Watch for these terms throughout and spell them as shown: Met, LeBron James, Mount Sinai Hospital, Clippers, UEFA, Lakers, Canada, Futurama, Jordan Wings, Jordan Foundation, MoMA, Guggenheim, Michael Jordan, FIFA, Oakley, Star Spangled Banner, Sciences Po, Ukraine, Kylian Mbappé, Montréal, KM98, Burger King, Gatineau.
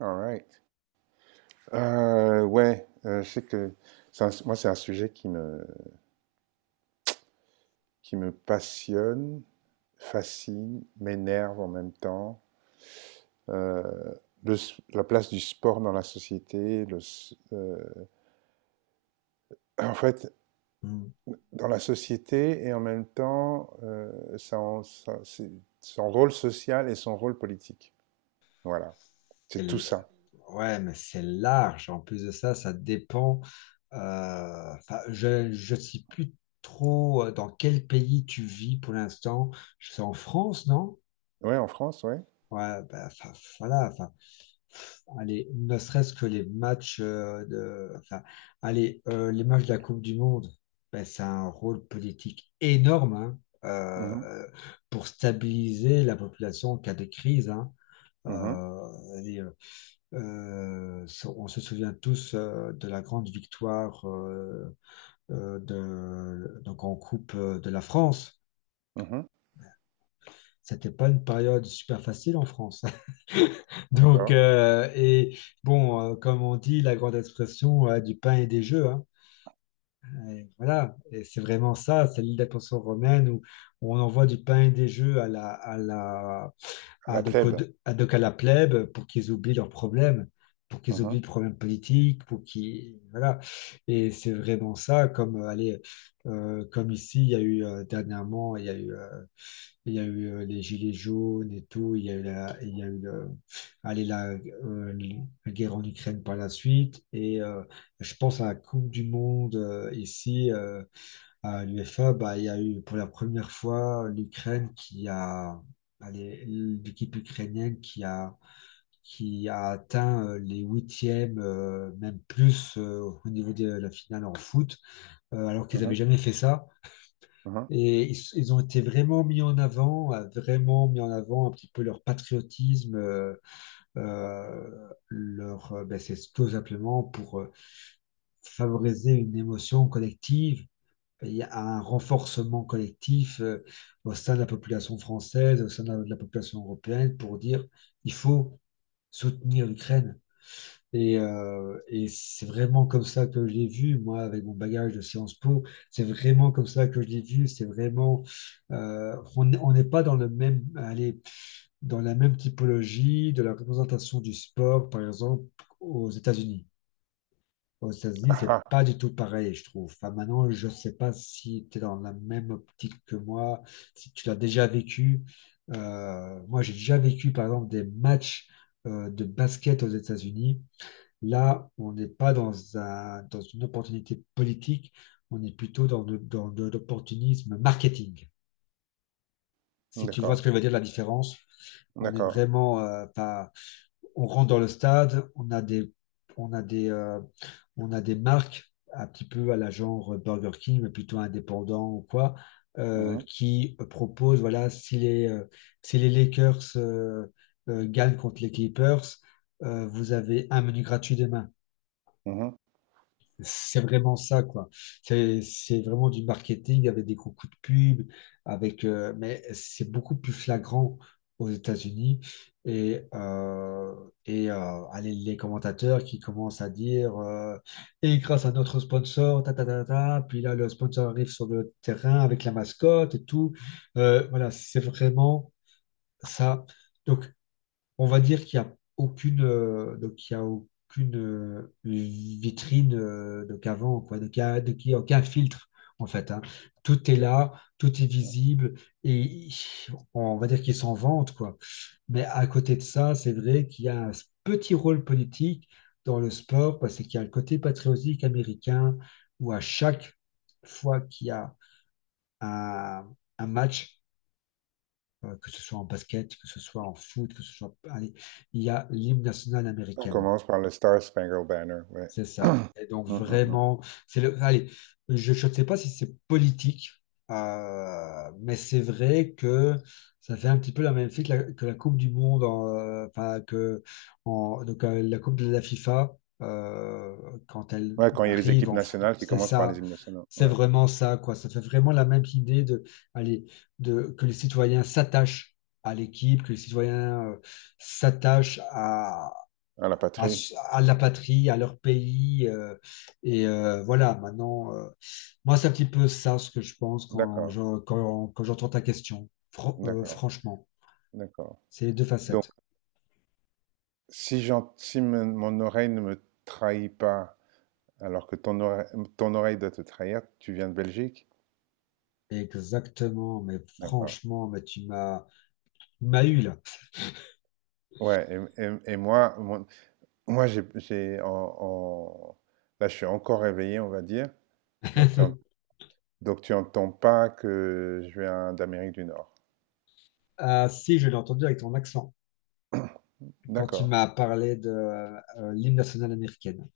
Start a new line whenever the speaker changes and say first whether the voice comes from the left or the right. right: All right. Ouais, je sais que moi, c'est un sujet qui me passionne, fascine, m'énerve en même temps. Euh, la place du sport dans la société, en fait,
left: Mm.
right: dans la société et en même temps, son rôle social et son rôle politique. Voilà,
left: C'est
right: c'est tout
left: l-
right: ça.
left: Ouais, mais c'est large. En plus de ça, ça dépend. Enfin, je ne sais plus trop dans quel pays tu vis pour l'instant. C'est en France, non?
right: Ouais, en France, ouais.
left: Ouais, bah, enfin, voilà. Enfin, allez, ne serait-ce que les matchs de. Enfin, allez, les matchs de la Coupe du Monde, ben, c'est un rôle politique énorme, hein,
right: Mhm,
left: euh, pour stabiliser la population en cas de crise, hein.
right: mhm,
left: Euh, allez, euh, on se souvient tous de la grande victoire de, donc en Coupe de la France.
right: mhm.
left: C'était pas une période super facile en France. Donc,
right: D'accord.
left: et bon, comme on dit, la grande expression du pain et des jeux, hein. Et voilà, et c'est vraiment ça, c'est l'île d'attention romaine où on envoie du pain et des jeux à la, à la
right: À
left: à
right: la
left: de, quoi-
right: plèbe.
left: à de qu'à la plèbe pour qu'ils oublient leurs problèmes, pour qu'ils oublient
right: Mhm,
left: le problème politique, pour qu'ils... Voilà. Et c'est vraiment ça, comme, allez, comme ici, il y a eu dernièrement, il y a eu, les gilets jaunes et tout, il y a eu la, il y a eu le- allez, euh, la guerre en Ukraine par la suite, et je pense à la Coupe du Monde ici, à l'UEFA, bah, il y a eu pour la première fois l'Ukraine qui a, allez, l'équipe ukrainienne qui a atteint les huitièmes, même plus au niveau de la finale en foot, alors qu'ils n'avaient
right: mhm,
left: jamais fait ça.
right: mhm.
left: Et ils ont été vraiment mis en avant, vraiment mis en avant un petit peu leur patriotisme, ben, c'est tout simplement pour favoriser une émotion collective, il y a un renforcement collectif au sein de la population française, au sein de la population européenne, pour dire il faut soutenir l'Ukraine. Et c'est vraiment comme ça que je l'ai vu, moi, avec mon bagage de Sciences Po, c'est vraiment comme ça que je l'ai vu, c'est vraiment... On n'est pas dans, le même, allez, dans la même typologie de la représentation du sport, par exemple, aux États-Unis. Aux États-Unis,
right: Ah,
left: c'est
right: ah,
left: pas du tout pareil, je trouve. Enfin, maintenant, je sais pas si tu es dans la même optique que moi, si tu l'as déjà vécu. Moi, j'ai déjà vécu, par exemple, des matchs de basket aux États-Unis. Là, on n'est pas dans une opportunité politique, on est plutôt dans de l'opportunisme marketing. Si tu vois ce
right: d'accord.
left: que je veux dire, la différence, on est
right: D'accord.
left: vraiment, enfin, on rentre dans le stade, on a des, on a des, on a des marques un petit peu à la genre Burger King, mais plutôt indépendant ou quoi,
right: Mmh mh.
left: qui proposent, voilà, si les, si les Lakers gagnent contre les Clippers, vous avez un menu gratuit demain.
right: Mmh
left: C'est vraiment ça, quoi. C'est vraiment du marketing avec des gros coups de pub, avec, mais c'est beaucoup plus flagrant aux États-Unis. Et, allez, les commentateurs qui commencent à dire et grâce à notre sponsor, ta, ta, ta, ta, puis là, le sponsor arrive sur le terrain avec la mascotte et tout. Voilà, c'est vraiment ça. Donc, on va dire qu'il n'y a aucune, donc il y a aucune vitrine donc avant, quoi. Donc il y a, donc il y a aucun filtre, en fait, hein. Tout est
right: Mmh.
left: là, tout est
right: Mmh.
left: visible, et on va dire qu'ils s'en vantent, quoi. Mais à côté de ça, c'est vrai qu'il y a un petit rôle politique dans le sport, parce qu'il y a le côté patriotique américain, où à chaque fois qu'il y a un, un match, que ce soit en basket, que ce soit en foot, que ce soit... Allez, il y a l'hymne national
right: On
left: américaine.
right: commence par le Star Spangled Banner, ouais.
left: C'est ça. Et donc
right: Mmh, mmh, mmh.
left: vraiment, c'est le. Allez, je ne sais pas si c'est politique, mais c'est vrai que ça fait un petit peu la même fille que la Coupe du Monde, en, enfin que donc, la Coupe de la FIFA euh, quand elle
right: Ouais, quand il y a les
left: arrive
right: équipes nationales qui
left: c'est
right: commencent par les
left: ça.
right: hymnes nationaux,
left: C'est
right: ouais.
left: vraiment ça, quoi. Ça fait vraiment la même idée de, allez, de que les citoyens s'attachent à l'équipe, que les citoyens s'attachent
right: À la
left: à,
right: patrie?
left: à la patrie, à leur pays, et voilà, maintenant, moi, c'est un petit peu ça ce que je pense quand
right: D'accord,
left: quand, quand j'entends ta question.
right: d'accord,
left: Franchement,
right: d'accord.
left: c'est les deux
right: Donc,
left: facettes.
right: si j'en si me mon oreille ne me trahit pas, alors que ton oreille doit te trahir, tu viens de Belgique?
left: Exactement, mais
right: D'accord.
left: franchement, mais tu m'as eu là.
right: Ouais, et moi, j'ai en là, je suis encore réveillé, on va dire. Donc tu en- donc tu entends pas que je viens d'Amérique du Nord.
left: Ah si, je l'ai entendu avec ton accent quand tu
right: D'accord.
left: m'as parlé de l'hymne national américaine.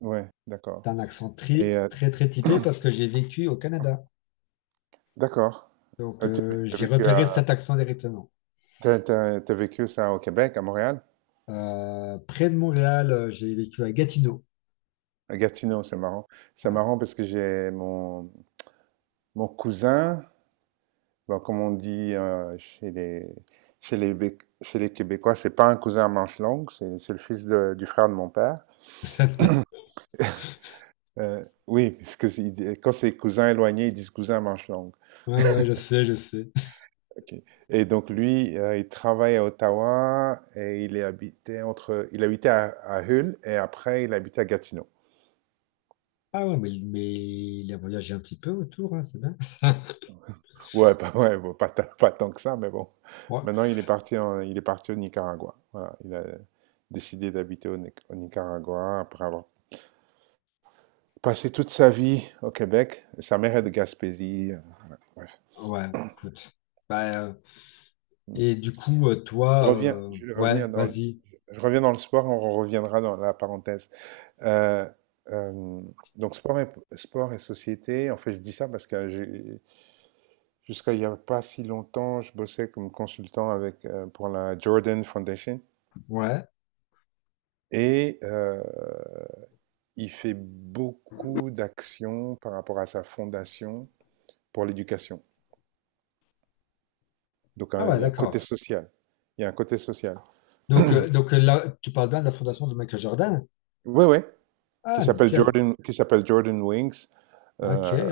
right: Ouais, d'accord.
left: T'as un accent
right: Et
left: très,
right: heu,
left: très, très typé parce que j'ai vécu au Canada.
right: d'accord.
left: Donc,
right: Heu, tu as
left: j'ai
right: vécu
left: repéré
right: à
left: cet accent directement.
right: tu as tu vécu ça au Québec, à Montréal?
left: Près de Montréal, j'ai vécu à Gatineau.
right: À Gatineau, c'est marrant. C'est
left: Ouais.
right: marrant parce que j'ai mon cousin, bon, comme on dit, chez les Québécois, c'est pas un cousin à manche longues, c'est le fils de du frère de mon père. Oui, parce que quand c'est cousin éloigné, ils disent cousin manche longue.
left: Ouais, ouais, je sais, je sais.
right: Ok. Et donc lui, il travaille à Ottawa et il est habité entre, il habitait à Hull et après il habitait à Gatineau.
left: Ah ouais, mais il a voyagé un petit peu autour, hein, c'est bien.
right: Ouais, pas, ouais, bon, pas, tant que ça, mais bon.
left: Ouais,
right: Maintenant, il est parti au Nicaragua. Voilà, il a décidé d'habiter au, Ni- au Nicaragua après avoir passé toute sa vie au Québec. Sa mère est de Gaspésie. Bref.
left: ouais, écoute. Bah,
right: Mm.
left: et du coup,
right: Je
left: toi,
right: reviens, je vais
left: ouais,
right: revenir dans le,
left: vas-y.
right: je reviens dans le sport. On reviendra dans la parenthèse. Euh, euh, donc sport et société, en fait je dis ça parce que jusqu'à il n'y a pas si longtemps, je bossais comme consultant pour la Jordan Foundation
left: Ouais.
right: et il fait beaucoup d'actions par rapport à sa fondation pour l'éducation. Donc
left: Ah
right: hein,
left: ouais,
right: il y a un côté
left: d'accord.
right: social. Il y a un côté social.
left: Donc, là, tu parles bien de la fondation de Michael Jordan?
right: Oui, oui,
left: Ah, nickel.
right: Qui s'appelle Jordan Wings.
left: Ok.
right: Euh,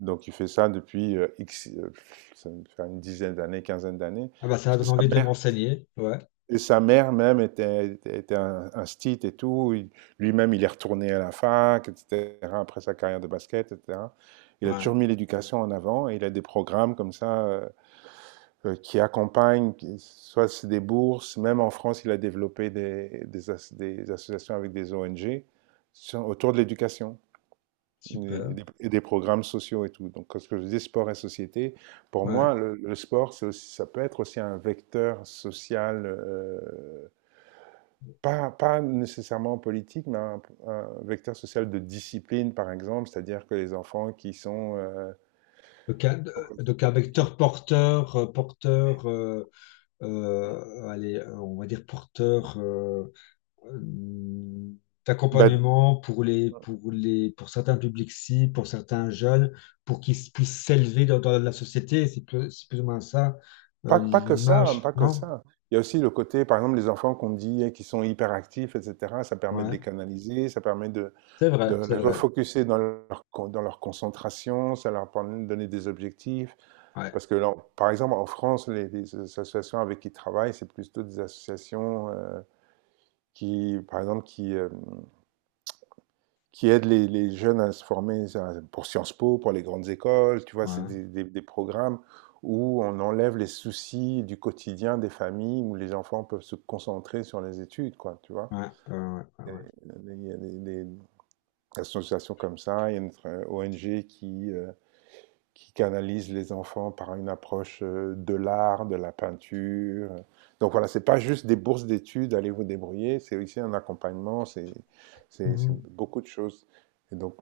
right: donc il fait ça depuis X, ça doit faire une dizaine d'années, quinzaine d'années,
left: Ah bah
right: parce
left: ça
right: que
left: donne
right: sa
left: envie de
right: mère,
left: m'enseigner. Ouais,
right: et sa mère même était un stit et tout. Lui-même, il est retourné à la fac, etc., après sa carrière de basket, etc. Il a
left: ouais,
right: toujours mis l'éducation en avant et il a des programmes comme ça qui accompagnent, soit c'est des bourses, même en France, il a développé des associations avec des ONG autour de l'éducation
left: super.
right: et des programmes sociaux et tout. Donc, ce que je dis, sport et société, pour
left: Ouais.
right: moi, le sport, ça peut être aussi un vecteur social. Pas, nécessairement politique, mais un vecteur social de discipline, par exemple, c'est-à-dire que les enfants qui sont...
left: Donc, un vecteur porteur, allez, on va dire porteur euh,
right: bah,
left: d'accompagnement pour les, pour les, pour certains publics cibles, pour certains jeunes, pour puissent s'élever dans, dans la société. C'est plus ou moins ça,
right: pas, pas que ça, hein,
left: l'image,
right: pas que
left: non?
right: ça. Il y a aussi le côté, par exemple, les enfants qu'on dit qui sont hyperactifs, etc., ça permet de
left: Ouais,
right: les canaliser, ça permet
left: c'est
right: de
left: vrai, c'est
right: les
left: vrai.
right: refocuser dans dans leur concentration, ça leur permet de donner des objectifs.
left: Ouais,
right: Parce que, là, par exemple, en France, les associations avec qui ils travaillent, c'est plutôt des associations... qui, par exemple, qui aident les jeunes à se former ça, pour Sciences Po, pour les grandes écoles. Tu vois, c'est
left: ouais,
right: des programmes où on enlève les soucis du quotidien des familles, où les enfants peuvent se concentrer sur les études, quoi, tu vois.
left: ouais, ouais, ouais, ouais. Ouais.
right: Il y a des associations comme ça, il y a notre ONG qui canalise les enfants par une approche de l'art, de la peinture. Donc voilà, c'est pas juste des bourses d'études, allez vous débrouiller, c'est aussi un accompagnement, c'est
left: Mhm,
right: beaucoup de choses. Et donc,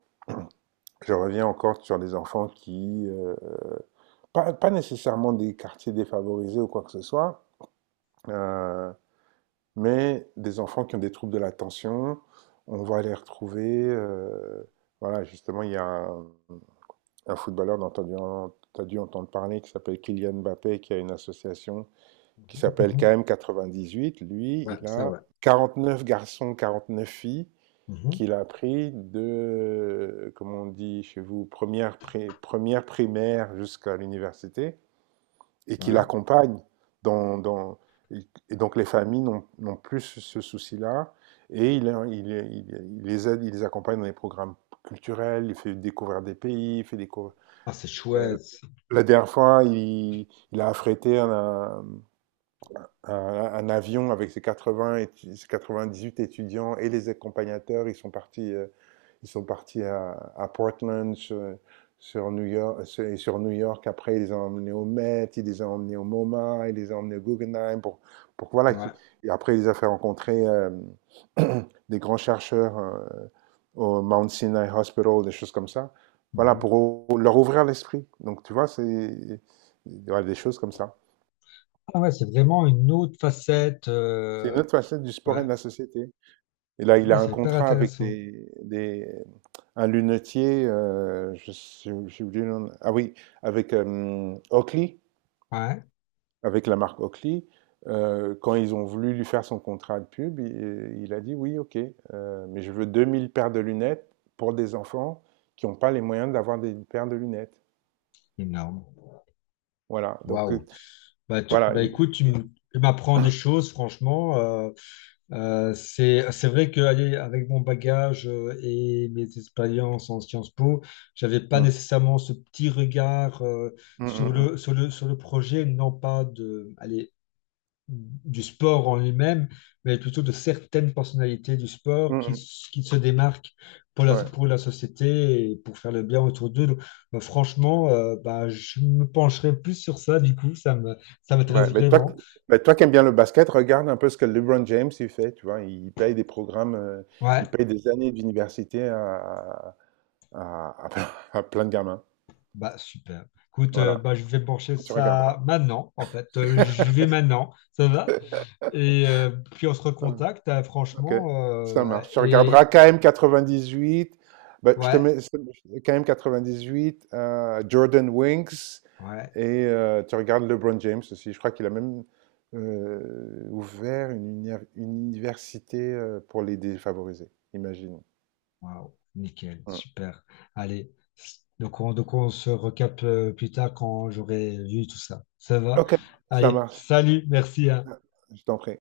right: je reviens encore sur des enfants qui, pas nécessairement des quartiers défavorisés ou quoi que ce soit, euh, mais des enfants qui ont des troubles de l'attention, on va les retrouver. Voilà, justement, il y a un footballeur dont tu as dû entendre parler qui s'appelle Kylian Mbappé, qui a une association qui
left: mhm,
right: s'appelle
left: mhm.
right: KM98. Lui,
left: Ouais,
right: il
left: ça,
right: a
left: ouais.
right: 49 garçons, 49 filles
left: Mhm.
right: qu'il a appris de, comme on dit chez vous, première primaire jusqu'à l'université, et qu'il
left: Ouais.
right: accompagne. Dans, dans- et donc les familles n'ont plus ce souci-là, et il- il- il les aide, il les accompagne dans les programmes culturels, il fait découvrir des pays, il fait découvrir.
left: Ah, c'est
right: Euh,
left: chouette.
right: la dernière fois, il a affrété un avion avec ses huit étudiants et les accompagnateurs, ils sont partis à Portland, sur New York, sur New York. Après, ils les ont emmenés au Met, ils les ont emmenés au MoMA, ils les ont emmenés au Guggenheim. Voilà,
left: Ouais.
right: et après, ils les ont fait rencontrer des grands chercheurs au Mount Sinai Hospital, des choses comme ça. Voilà,
left: Mhm.
right: pour leur ouvrir l'esprit. Donc, tu vois, c'est voilà, des choses comme ça.
left: Ah ouais, c'est vraiment une autre facette.
right: C'est une autre facette du sport
left: Ouais.
right: et de la société. Et là, il
left: Ouais,
right: a un
left: c'est hyper
right: contrat avec
left: intéressant.
right: un lunetier, j'ai oublié le nom. Ah oui, avec Oakley,
left: Ouais.
right: avec la marque Oakley. Quand ils ont voulu lui faire son contrat de pub, il a dit oui, ok, mais je veux 2 000 paires de lunettes pour des enfants qui n'ont pas les moyens d'avoir des paires de lunettes.
left: Énorme.
right: Voilà,
left: Waouh. Bah,
right: voilà.
left: bah, écoute, tu m'apprends des choses, franchement. C'est vrai que allez, avec mon bagage et mes expériences en Sciences Po, j'avais pas
right: Mm,
left: nécessairement ce petit regard
right: mm,
left: sur
right: mm,
left: le, sur le, sur le projet, non pas de, allez, du sport en lui-même, mais plutôt de certaines personnalités du
right: mm,
left: sport
right: mm,
left: qui,
right: mm,
left: qui se démarquent
right: ouais.
left: pour la société et pour faire le bien autour d'eux. Donc, franchement, bah, je me pencherai plus sur ça, du coup, ça me, ça m'intéresse
right: Ouais, mais toi,
left: vraiment.
right: ben, toi qui aimes bien le basket, regarde un peu ce que LeBron James il fait, tu vois, il paye des programmes, il
left: Ouais,
right: paye des années d'université à- à- à plein de gamins.
left: bah super. Écoute,
right: Voilà,
left: bah, je vais pencher
right: tu regarderas.
left: ça maintenant, en fait. J'y vais maintenant, ça va? Et puis on se
right: Ça va.
left: recontacte,
right: Ok,
left: franchement,
right: ça marche. Tu regarderas
left: et
right: KM98, ben, je te
left: ouais,
right: mets KM98, Jordan Winks,
left: ouais.
right: et tu regardes LeBron James aussi. Je crois qu'il a même ouvert une université pour les défavorisés, imagine.
left: Waouh, nickel,
right: Hum.
left: super. Allez, donc on se recapte plus tard quand j'aurai vu tout ça. Ça va?
right: OK, ça
left: Allez,
right: marche.
left: salut, merci, hein.
right: Je t'en prie.